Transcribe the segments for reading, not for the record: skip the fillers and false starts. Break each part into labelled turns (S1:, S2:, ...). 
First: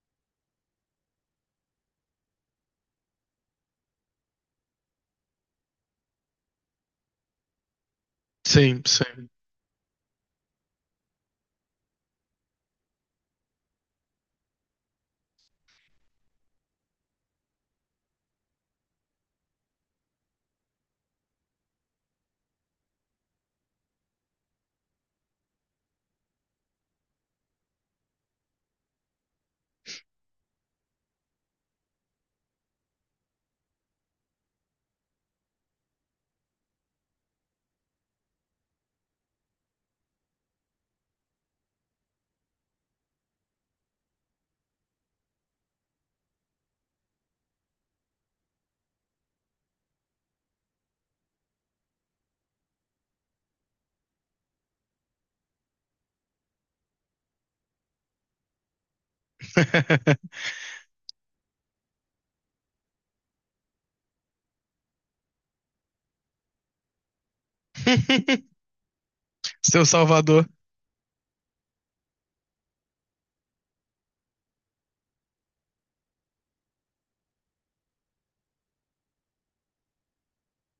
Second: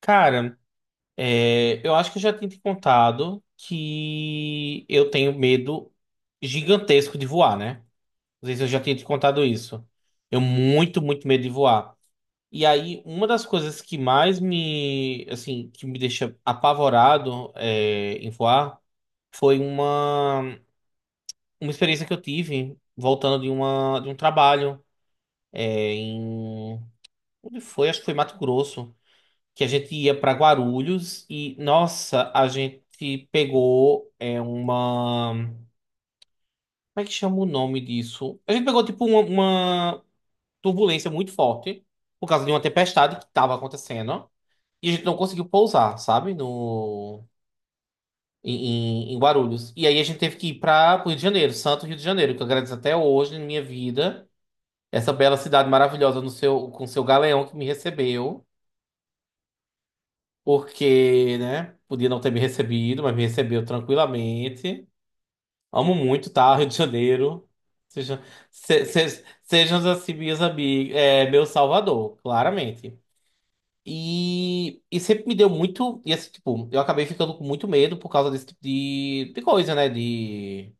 S1: Cara, eu acho que eu já tinha te contado que eu tenho medo gigantesco de voar, né? Não sei se eu já
S2: Sim,
S1: tinha te
S2: sim.
S1: contado isso. Eu muito, muito medo de voar. E aí, uma das coisas que mais me, assim, que me deixa apavorado, em voar foi uma experiência que eu tive voltando de de um trabalho, é, em, onde foi? Acho que foi Mato Grosso. Que a gente ia para Guarulhos e, nossa, a gente pegou é uma. Como é que chama o nome disso? A gente pegou, tipo, uma turbulência muito forte por causa de uma tempestade que estava acontecendo e a gente não conseguiu pousar, sabe? No. Em Guarulhos. E aí a gente teve que ir para o Rio de Janeiro, Santo Rio de Janeiro, que eu agradeço até hoje na minha vida. Essa bela cidade maravilhosa no seu, com seu galeão que me recebeu. Porque, né, podia não ter me recebido, mas me recebeu tranquilamente. Amo muito, tá? Rio de Janeiro. Sejam, sejam
S2: Seu
S1: assim minhas
S2: Salvador.
S1: amigas, é, meu salvador, claramente. E sempre me deu muito. E assim, tipo, eu acabei ficando com muito medo por causa desse tipo de coisa, né? De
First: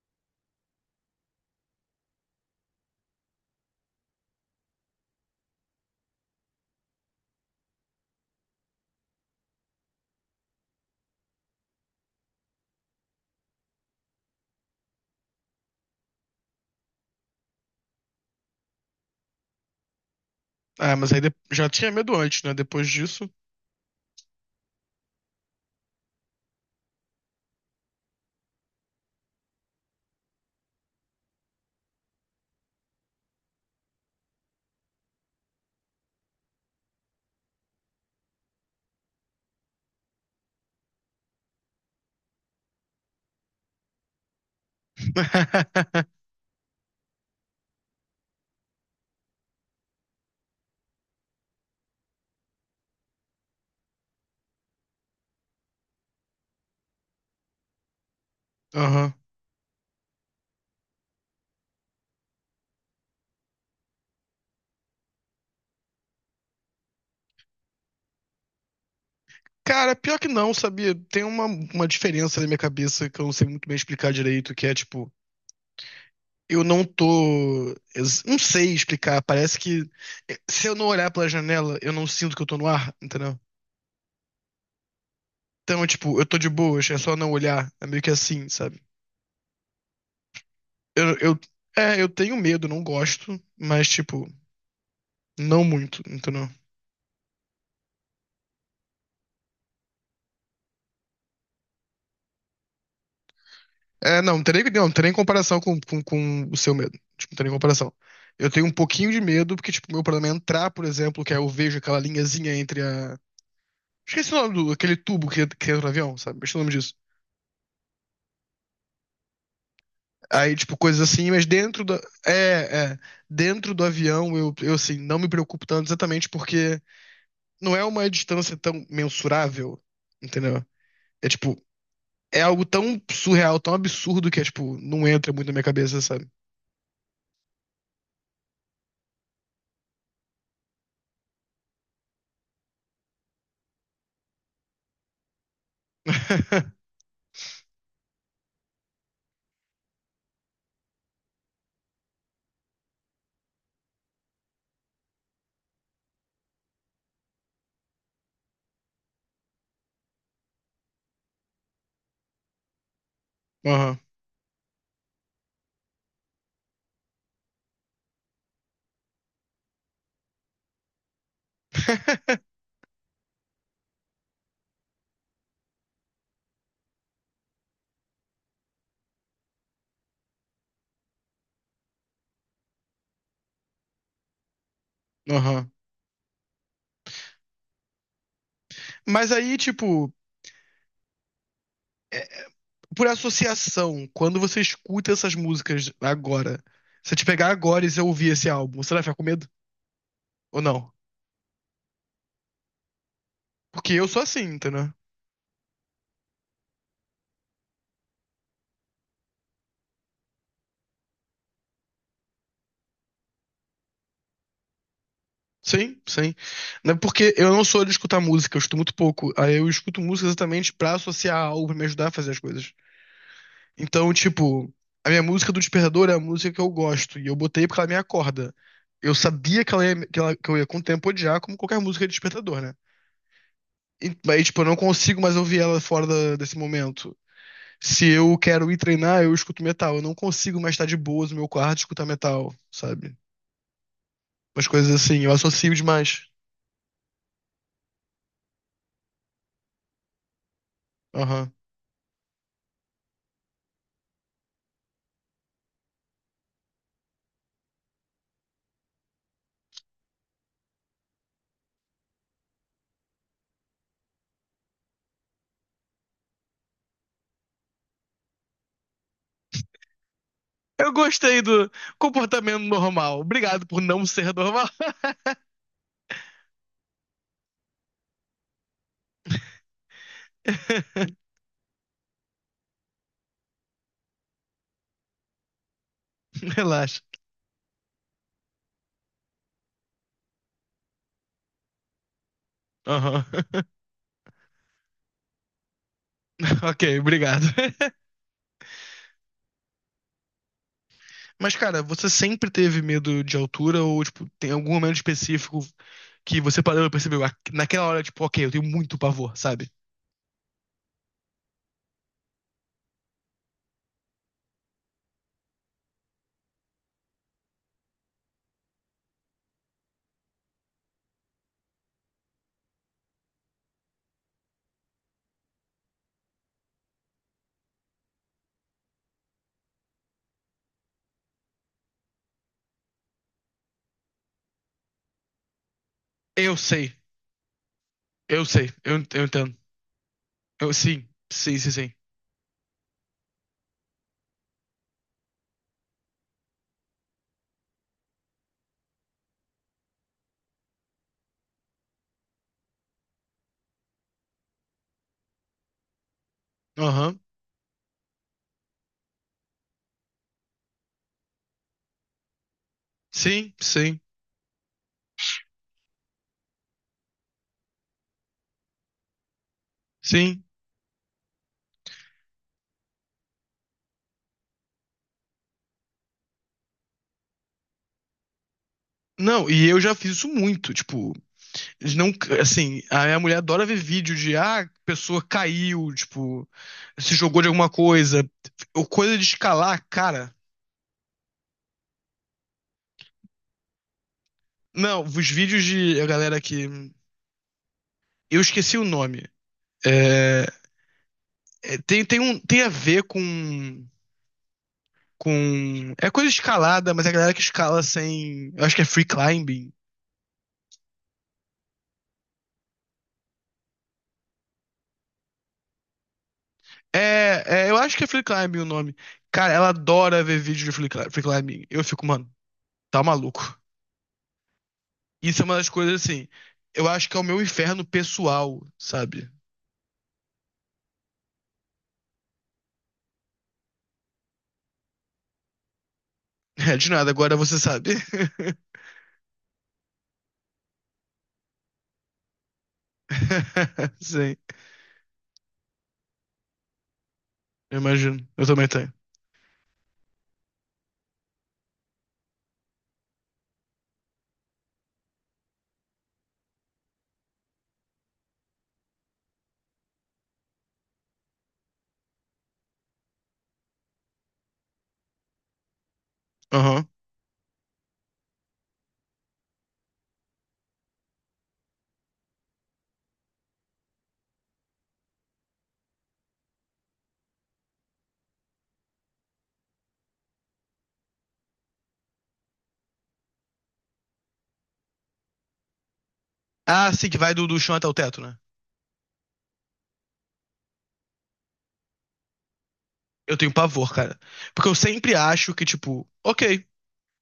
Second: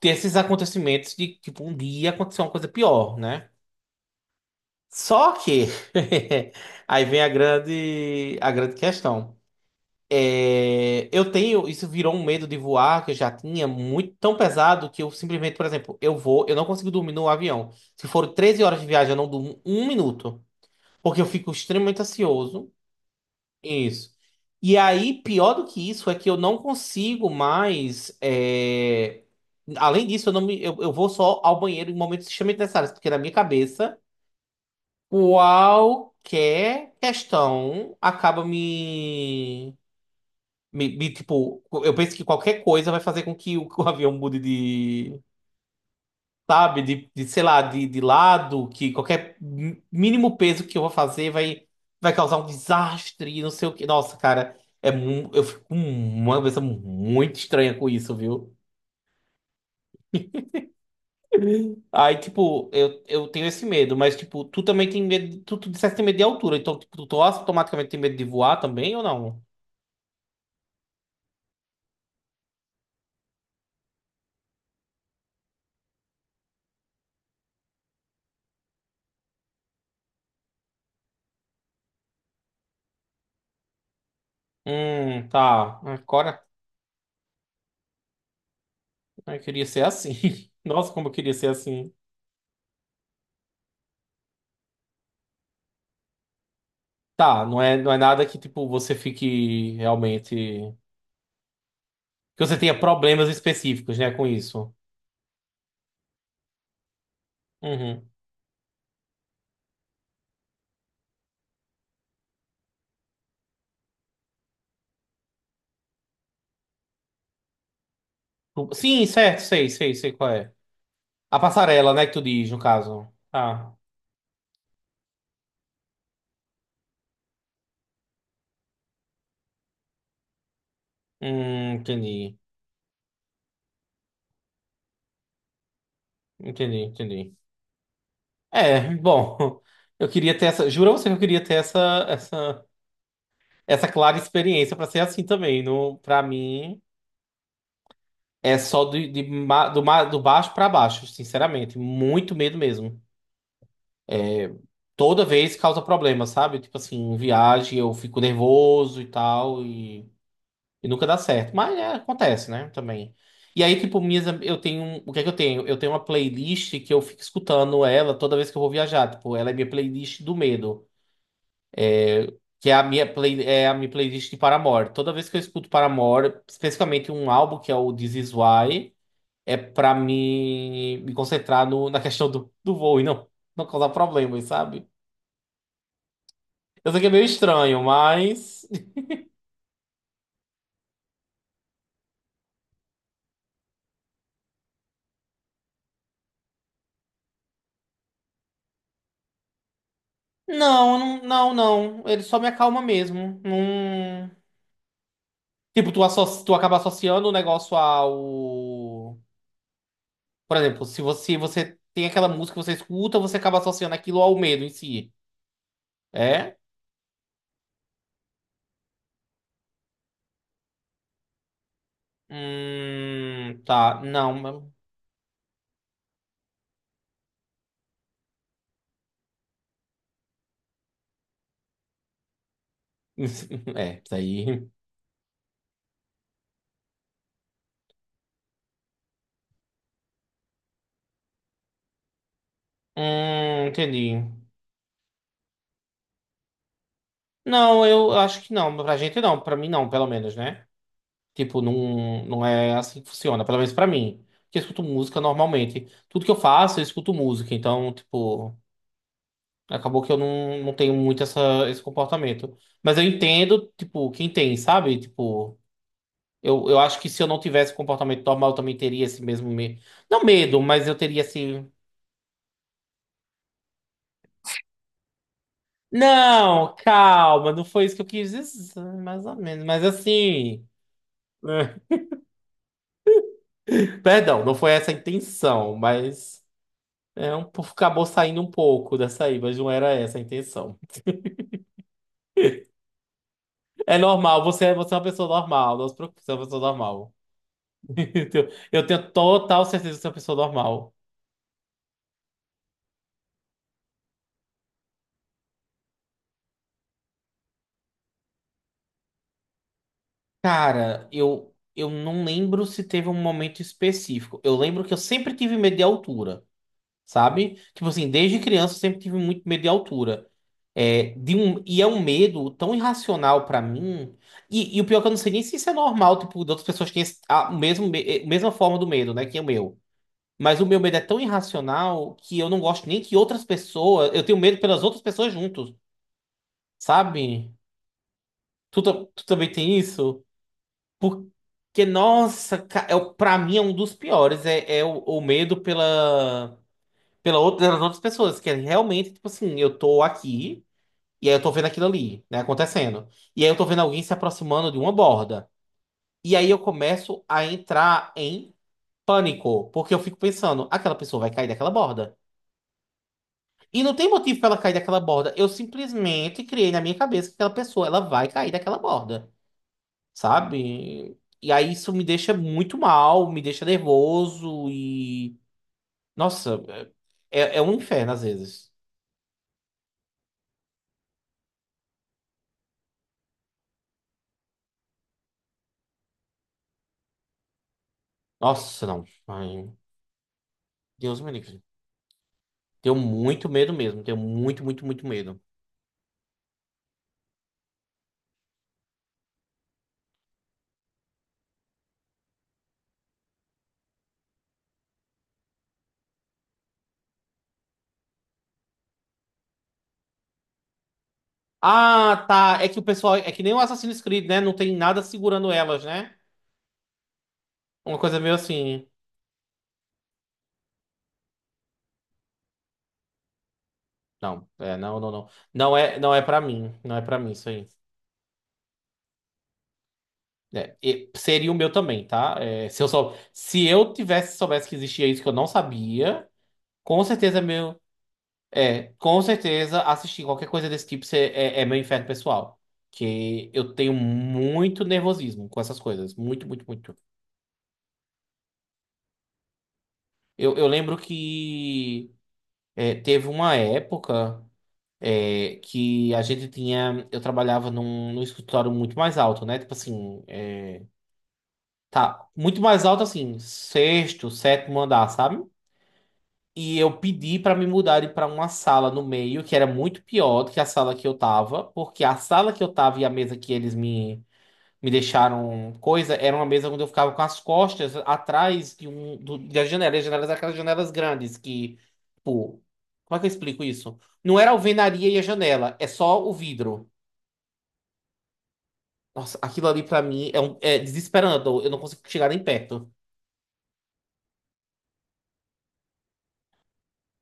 S1: ter esses acontecimentos de, tipo, um dia acontecer uma coisa pior, né? Só que aí vem a grande questão. É, eu tenho, isso virou um medo de voar que eu já tinha muito tão pesado que eu simplesmente, por exemplo, eu vou, eu não consigo dormir no avião. Se for 13 horas de viagem, eu não durmo um minuto,
S2: Ah, mas aí
S1: porque eu fico
S2: já tinha
S1: extremamente
S2: medo antes, né?
S1: ansioso.
S2: Depois disso.
S1: Isso. E aí, pior do que isso, é que eu não consigo mais. Além disso, eu não me, eu vou só ao banheiro em momentos extremamente necessários, porque na minha cabeça, qualquer questão acaba me tipo, eu penso que qualquer coisa vai fazer com que que o avião mude de, sabe, de, sei lá, de lado, que qualquer mínimo peso que eu vou fazer vai, vai causar um desastre, e não sei o que. Nossa, cara, eu fico com uma cabeça muito estranha com isso, viu?
S2: Aham.
S1: Aí, tipo, eu tenho esse medo, mas, tipo, tu também tem medo, tu disseste que tem medo de altura, então, tipo, tu automaticamente tem medo de voar também ou não?
S2: Cara, pior que não, sabia? Tem uma diferença na minha cabeça que eu não sei muito bem explicar direito, que é tipo, eu não tô. Não sei explicar. Parece que se eu não olhar pela janela, eu não sinto que eu tô no ar, entendeu?
S1: Tá.
S2: Então, tipo, eu tô
S1: Agora,
S2: de boas, é só não olhar. É meio que assim, sabe?
S1: eu queria ser assim. Nossa, como eu
S2: Eu,
S1: queria
S2: eu,
S1: ser assim.
S2: eu tenho medo, não gosto, mas, tipo, não muito, entendeu?
S1: Tá, não é nada que, tipo, você fique realmente. Que você tenha problemas específicos, né,
S2: É,
S1: com
S2: não,
S1: isso.
S2: não tem nem comparação com, com o seu medo. Tipo, não tem nem comparação.
S1: Uhum.
S2: Eu tenho um pouquinho de medo, porque, tipo, meu problema é entrar, por exemplo, que aí eu vejo aquela linhazinha entre a. Esqueci o nome do, aquele tubo que entra no avião, sabe? Esqueci o nome disso.
S1: Sim, certo, sei, sei, sei qual é.
S2: Aí, tipo, coisas assim,
S1: A
S2: mas dentro
S1: passarela,
S2: da.
S1: né, que tu diz, no
S2: É, é.
S1: caso. Tá.
S2: Dentro do avião, eu, assim, não me preocupo tanto exatamente porque não é uma distância tão mensurável, entendeu? É, tipo,
S1: Entendi.
S2: é algo tão surreal, tão absurdo que é, tipo, não entra muito na minha cabeça, sabe?
S1: Entendi, entendi. É, bom, eu queria ter essa. Juro a você que eu queria ter essa clara experiência pra ser assim também. No, para mim, é só do, do baixo pra baixo, sinceramente. Muito medo mesmo. Toda vez causa problema, sabe? Tipo assim, em viagem eu fico nervoso e tal, e nunca dá certo. Mas é, acontece, né? Também. E aí,
S2: Aham.
S1: tipo, eu tenho. O que é que eu tenho? Eu tenho uma playlist que eu fico escutando ela toda vez que eu vou viajar. Tipo, ela é minha playlist do medo. Que é a minha, é a minha playlist de Paramore. Toda vez que eu escuto Paramore, especificamente um álbum que é o This Is Why, é pra me concentrar no, na questão do, do voo e não, não causar problemas, sabe?
S2: Aham.
S1: Eu sei que é meio estranho, mas.
S2: Mas aí, tipo, é, por associação, quando você escuta essas músicas agora, se eu te pegar agora e você ouvir esse álbum, você vai ficar com medo? Ou não?
S1: Não. Ele só me acalma mesmo.
S2: Porque eu sou
S1: Não...
S2: assim, entendeu?
S1: Tipo, tu acaba associando o negócio ao. Por exemplo, se você, você tem aquela música que você escuta, você acaba associando aquilo ao medo em si.
S2: Sim, sim.
S1: É?
S2: Não é porque eu não sou de escutar música, eu escuto muito pouco. Aí eu escuto música exatamente pra associar algo, pra me ajudar a fazer as coisas.
S1: Tá.
S2: Então,
S1: Não. Mas-
S2: tipo, a minha música do despertador é a música que eu gosto, e eu botei porque ela me acorda. Eu sabia que, ela ia- que, ela- que eu ia com o tempo odiar, como qualquer música de despertador, né?
S1: É,
S2: E,
S1: isso
S2: mas, tipo, eu
S1: aí.
S2: não consigo mais ouvir ela fora desse momento. Se eu quero ir treinar, eu escuto metal. Eu não consigo mais estar de boas no meu quarto e escutar metal, sabe?
S1: Entendi.
S2: Umas coisas assim, eu associo demais.
S1: Não, eu acho que não. Pra gente não. Pra mim não, pelo menos, né?
S2: Aham.
S1: Tipo, não, não é assim que funciona. Pelo menos pra mim. Porque eu escuto música normalmente. Tudo que eu faço, eu escuto música. Então, tipo. Acabou que eu não, não tenho muito essa, esse comportamento. Mas eu entendo, tipo, quem tem, sabe? Tipo, eu acho que se eu não tivesse comportamento normal, eu também teria esse mesmo medo. Não medo, mas
S2: Eu
S1: eu teria
S2: gostei
S1: esse.
S2: do comportamento normal. Obrigado por não ser normal.
S1: Não, calma, não foi isso que eu quis dizer, mais ou menos. Mas assim. Perdão, não foi essa a intenção, mas.
S2: Relaxa.
S1: É um, acabou saindo um pouco dessa aí, mas não era essa a intenção.
S2: Aham.
S1: É normal, você é uma pessoa normal, não se preocupe, você é uma pessoa
S2: Ok,
S1: normal.
S2: obrigado.
S1: Eu tenho total certeza que você é uma pessoa normal.
S2: Mas, cara, você sempre teve medo de altura ou, tipo, tem algum momento específico que você parou e percebeu, "Ah, naquela hora, tipo, ok, eu tenho muito pavor, sabe?"
S1: Cara, eu não lembro se teve um momento específico. Eu lembro que eu sempre tive medo de altura, sabe? Tipo assim, desde criança eu sempre tive muito medo de altura. É, de um, e é um medo tão irracional pra mim. E o pior é que eu não sei nem se isso é normal, tipo, de outras pessoas que têm a mesma forma do medo, né? Que é o meu. Mas o meu medo é tão irracional que eu não gosto nem que outras pessoas. Eu tenho medo pelas outras pessoas juntos,
S2: Eu sei.
S1: sabe?
S2: Eu sei, eu
S1: Tu também
S2: entendo.
S1: tem isso?
S2: Eu, sim, sim, sim,
S1: Porque,
S2: sim.
S1: nossa, pra mim é um dos piores. É, é o medo pela, pela outra, pelas outras pessoas. Que é realmente, tipo assim, eu tô aqui e aí eu tô vendo aquilo ali, né, acontecendo. E aí eu tô vendo alguém se aproximando de uma borda. E aí eu
S2: Aham.
S1: começo a entrar em pânico. Porque eu fico pensando, aquela pessoa vai cair daquela borda.
S2: Sim,
S1: E não
S2: sim,
S1: tem motivo pra ela cair daquela borda. Eu simplesmente criei na minha cabeça que aquela pessoa, ela vai cair daquela borda.
S2: sim.
S1: Sabe? E aí isso me deixa muito mal, me deixa nervoso e. Nossa, é um inferno às vezes.
S2: Não, e eu já fiz isso muito, tipo, eles não, assim, a minha mulher adora ver vídeo de, ah, a pessoa caiu, tipo, se jogou de alguma coisa, ou
S1: Nossa, não.
S2: coisa de
S1: Ai,
S2: escalar, cara.
S1: Deus me livre. Tenho muito medo mesmo, tenho muito, muito,
S2: Não,
S1: muito
S2: os
S1: medo.
S2: vídeos de a galera que, eu esqueci o nome. É, é, tem um, tem a ver com, é coisa de escalada, mas é a galera que escala sem, eu acho que é free climbing.
S1: Ah, tá. É que o pessoal. É que nem o Assassin's Creed, né? Não tem nada segurando elas, né?
S2: É, é, eu acho
S1: Uma
S2: que é
S1: coisa
S2: free
S1: meio
S2: climbing o
S1: assim.
S2: nome. Cara, ela adora ver vídeo de free climbing. Eu fico, mano, tá maluco.
S1: Não.
S2: Isso é uma das coisas
S1: Não é
S2: assim.
S1: pra mim.
S2: Eu
S1: Não é
S2: acho que
S1: pra
S2: é o
S1: mim
S2: meu
S1: isso aí.
S2: inferno pessoal, sabe?
S1: É, e seria o meu também, tá? É, se eu sou, se eu tivesse soubesse que existia isso que eu não sabia.
S2: É, de
S1: Com
S2: nada, agora
S1: certeza, é
S2: você
S1: meu.
S2: sabe.
S1: É, com certeza, assistir qualquer coisa desse tipo é meu inferno pessoal. Que eu tenho
S2: Sim,
S1: muito nervosismo com essas coisas. Muito, muito, muito.
S2: eu imagino. Eu também tenho.
S1: Eu lembro que teve uma época que a gente tinha. Eu trabalhava num, num escritório muito mais alto, né? Tipo assim, é, tá. Muito mais alto, assim, sexto, sétimo andar, sabe? E
S2: Aham.
S1: eu pedi para me mudarem para uma sala no meio, que era muito pior do que a sala que eu tava, porque a sala que eu tava e a mesa que eles me, me deixaram coisa, era uma mesa onde eu ficava com as costas atrás de um, do, das janelas. E as janelas, eram aquelas janelas grandes que, tipo, como é que eu explico isso? Não era a alvenaria e a janela, é só o vidro.
S2: Ah, sim, que vai do chão até o teto, né?
S1: Nossa, aquilo ali para mim é, um, é desesperando, eu não consigo chegar nem perto.
S2: Eu tenho pavor, cara. Porque eu sempre acho que, tipo, ok,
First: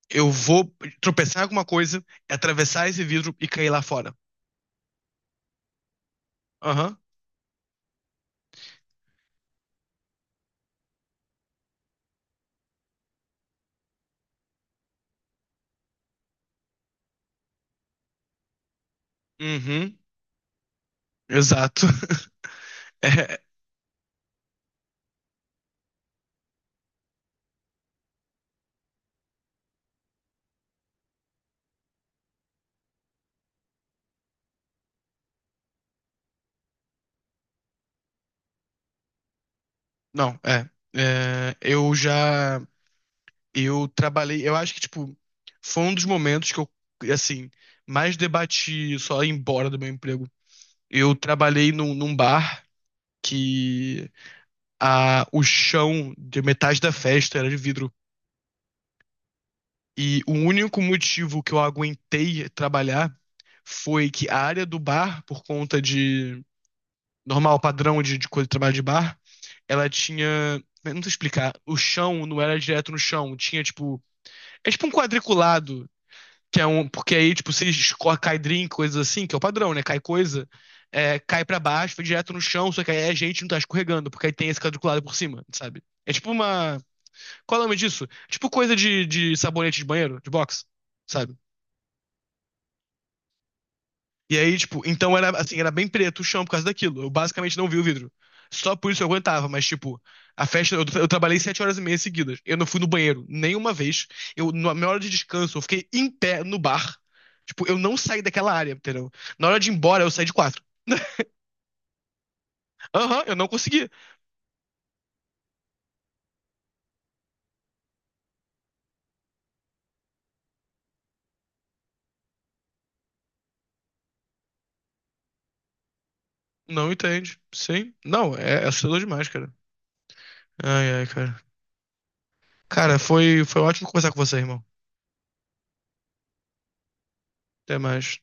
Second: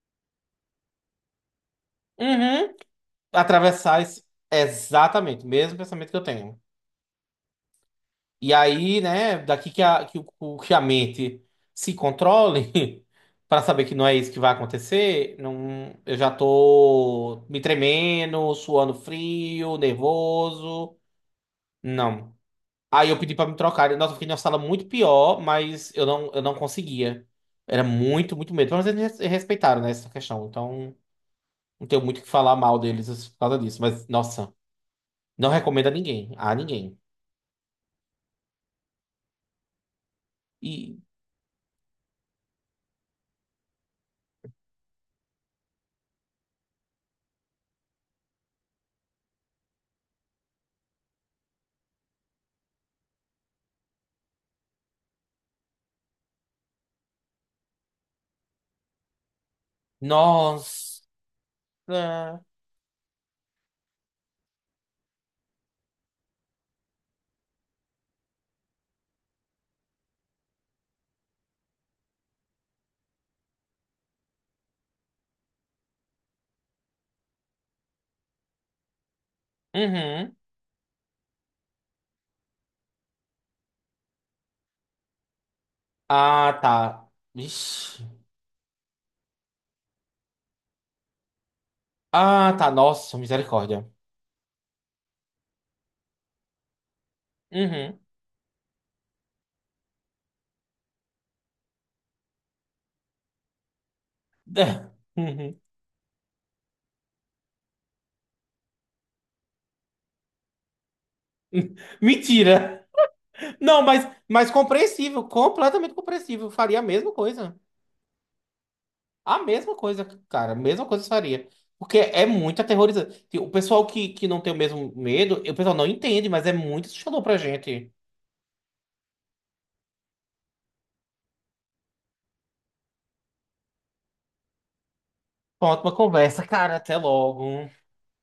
S2: eu vou tropeçar em alguma coisa,
S1: Uhum.
S2: atravessar esse vidro e cair lá
S1: Atravessar
S2: fora.
S1: esse... Exatamente, o mesmo pensamento que eu tenho.
S2: Aham.
S1: E aí, né, daqui que que a mente se controle, para saber que não é isso que vai acontecer, não, eu já tô me tremendo, suando frio,
S2: Uhum.
S1: nervoso.
S2: Exato.
S1: Não. Aí eu pedi
S2: É.
S1: para me trocar. Nossa, eu fiquei numa sala muito pior, mas eu não conseguia. Era muito, muito medo. Mas eles respeitaram, né, essa questão. Então, não tenho muito o que falar mal deles por causa disso. Mas, nossa, não recomendo a ninguém. A ninguém.
S2: Não, é.
S1: E,
S2: É, eu já. Eu trabalhei. Eu acho que, tipo, foi um dos momentos que eu, assim, mais debati só ir embora do meu emprego. Eu trabalhei num bar que o chão de metade da festa era de vidro. E o único
S1: nossa.
S2: motivo que eu aguentei trabalhar foi que a área do bar, por conta de normal padrão de coisa de trabalho de bar, ela tinha. Eu não sei explicar. O chão não era direto no chão. Tinha, tipo, é tipo um quadriculado, que é um. Porque aí, tipo, se escorre- cai drink, coisas assim, que é o padrão, né? Cai
S1: Uhum.
S2: coisa, cai pra baixo, vai direto no chão, só que aí a gente não tá escorregando, porque aí tem esse quadriculado por cima, sabe? É tipo
S1: Ah,
S2: uma.
S1: tá.
S2: Qual é o nome disso? É
S1: Ixi.
S2: tipo coisa de sabonete de banheiro, de box, sabe?
S1: Ah, tá. Nossa, misericórda.
S2: E aí, tipo, então era assim, era bem preto o chão por causa daquilo. Eu basicamente não vi o
S1: Uhum.
S2: vidro. Só por isso eu aguentava, mas tipo, a festa, eu trabalhei 7 horas e meia seguidas. Eu não fui no banheiro nenhuma vez. Eu, na minha hora de descanso,
S1: Uhum.
S2: eu fiquei em pé no bar. Tipo, eu não saí daquela área, entendeu? Na hora de ir embora, eu saí de quatro.
S1: Mentira.
S2: Aham, eu não
S1: Não,
S2: consegui.
S1: mas compreensível, completamente compreensível. Faria a mesma coisa. A mesma coisa, cara. A mesma coisa eu faria. Porque é muito aterrorizante. Tipo, o pessoal que não tem o mesmo medo, o pessoal não entende, mas é muito
S2: Não
S1: assustador pra
S2: entende.
S1: gente.
S2: Sim. Não, é assustador demais, cara. Ai, ai, cara. Cara, foi ótimo conversar com você, irmão.
S1: Pronto, uma conversa, cara. Até logo.
S2: Até mais.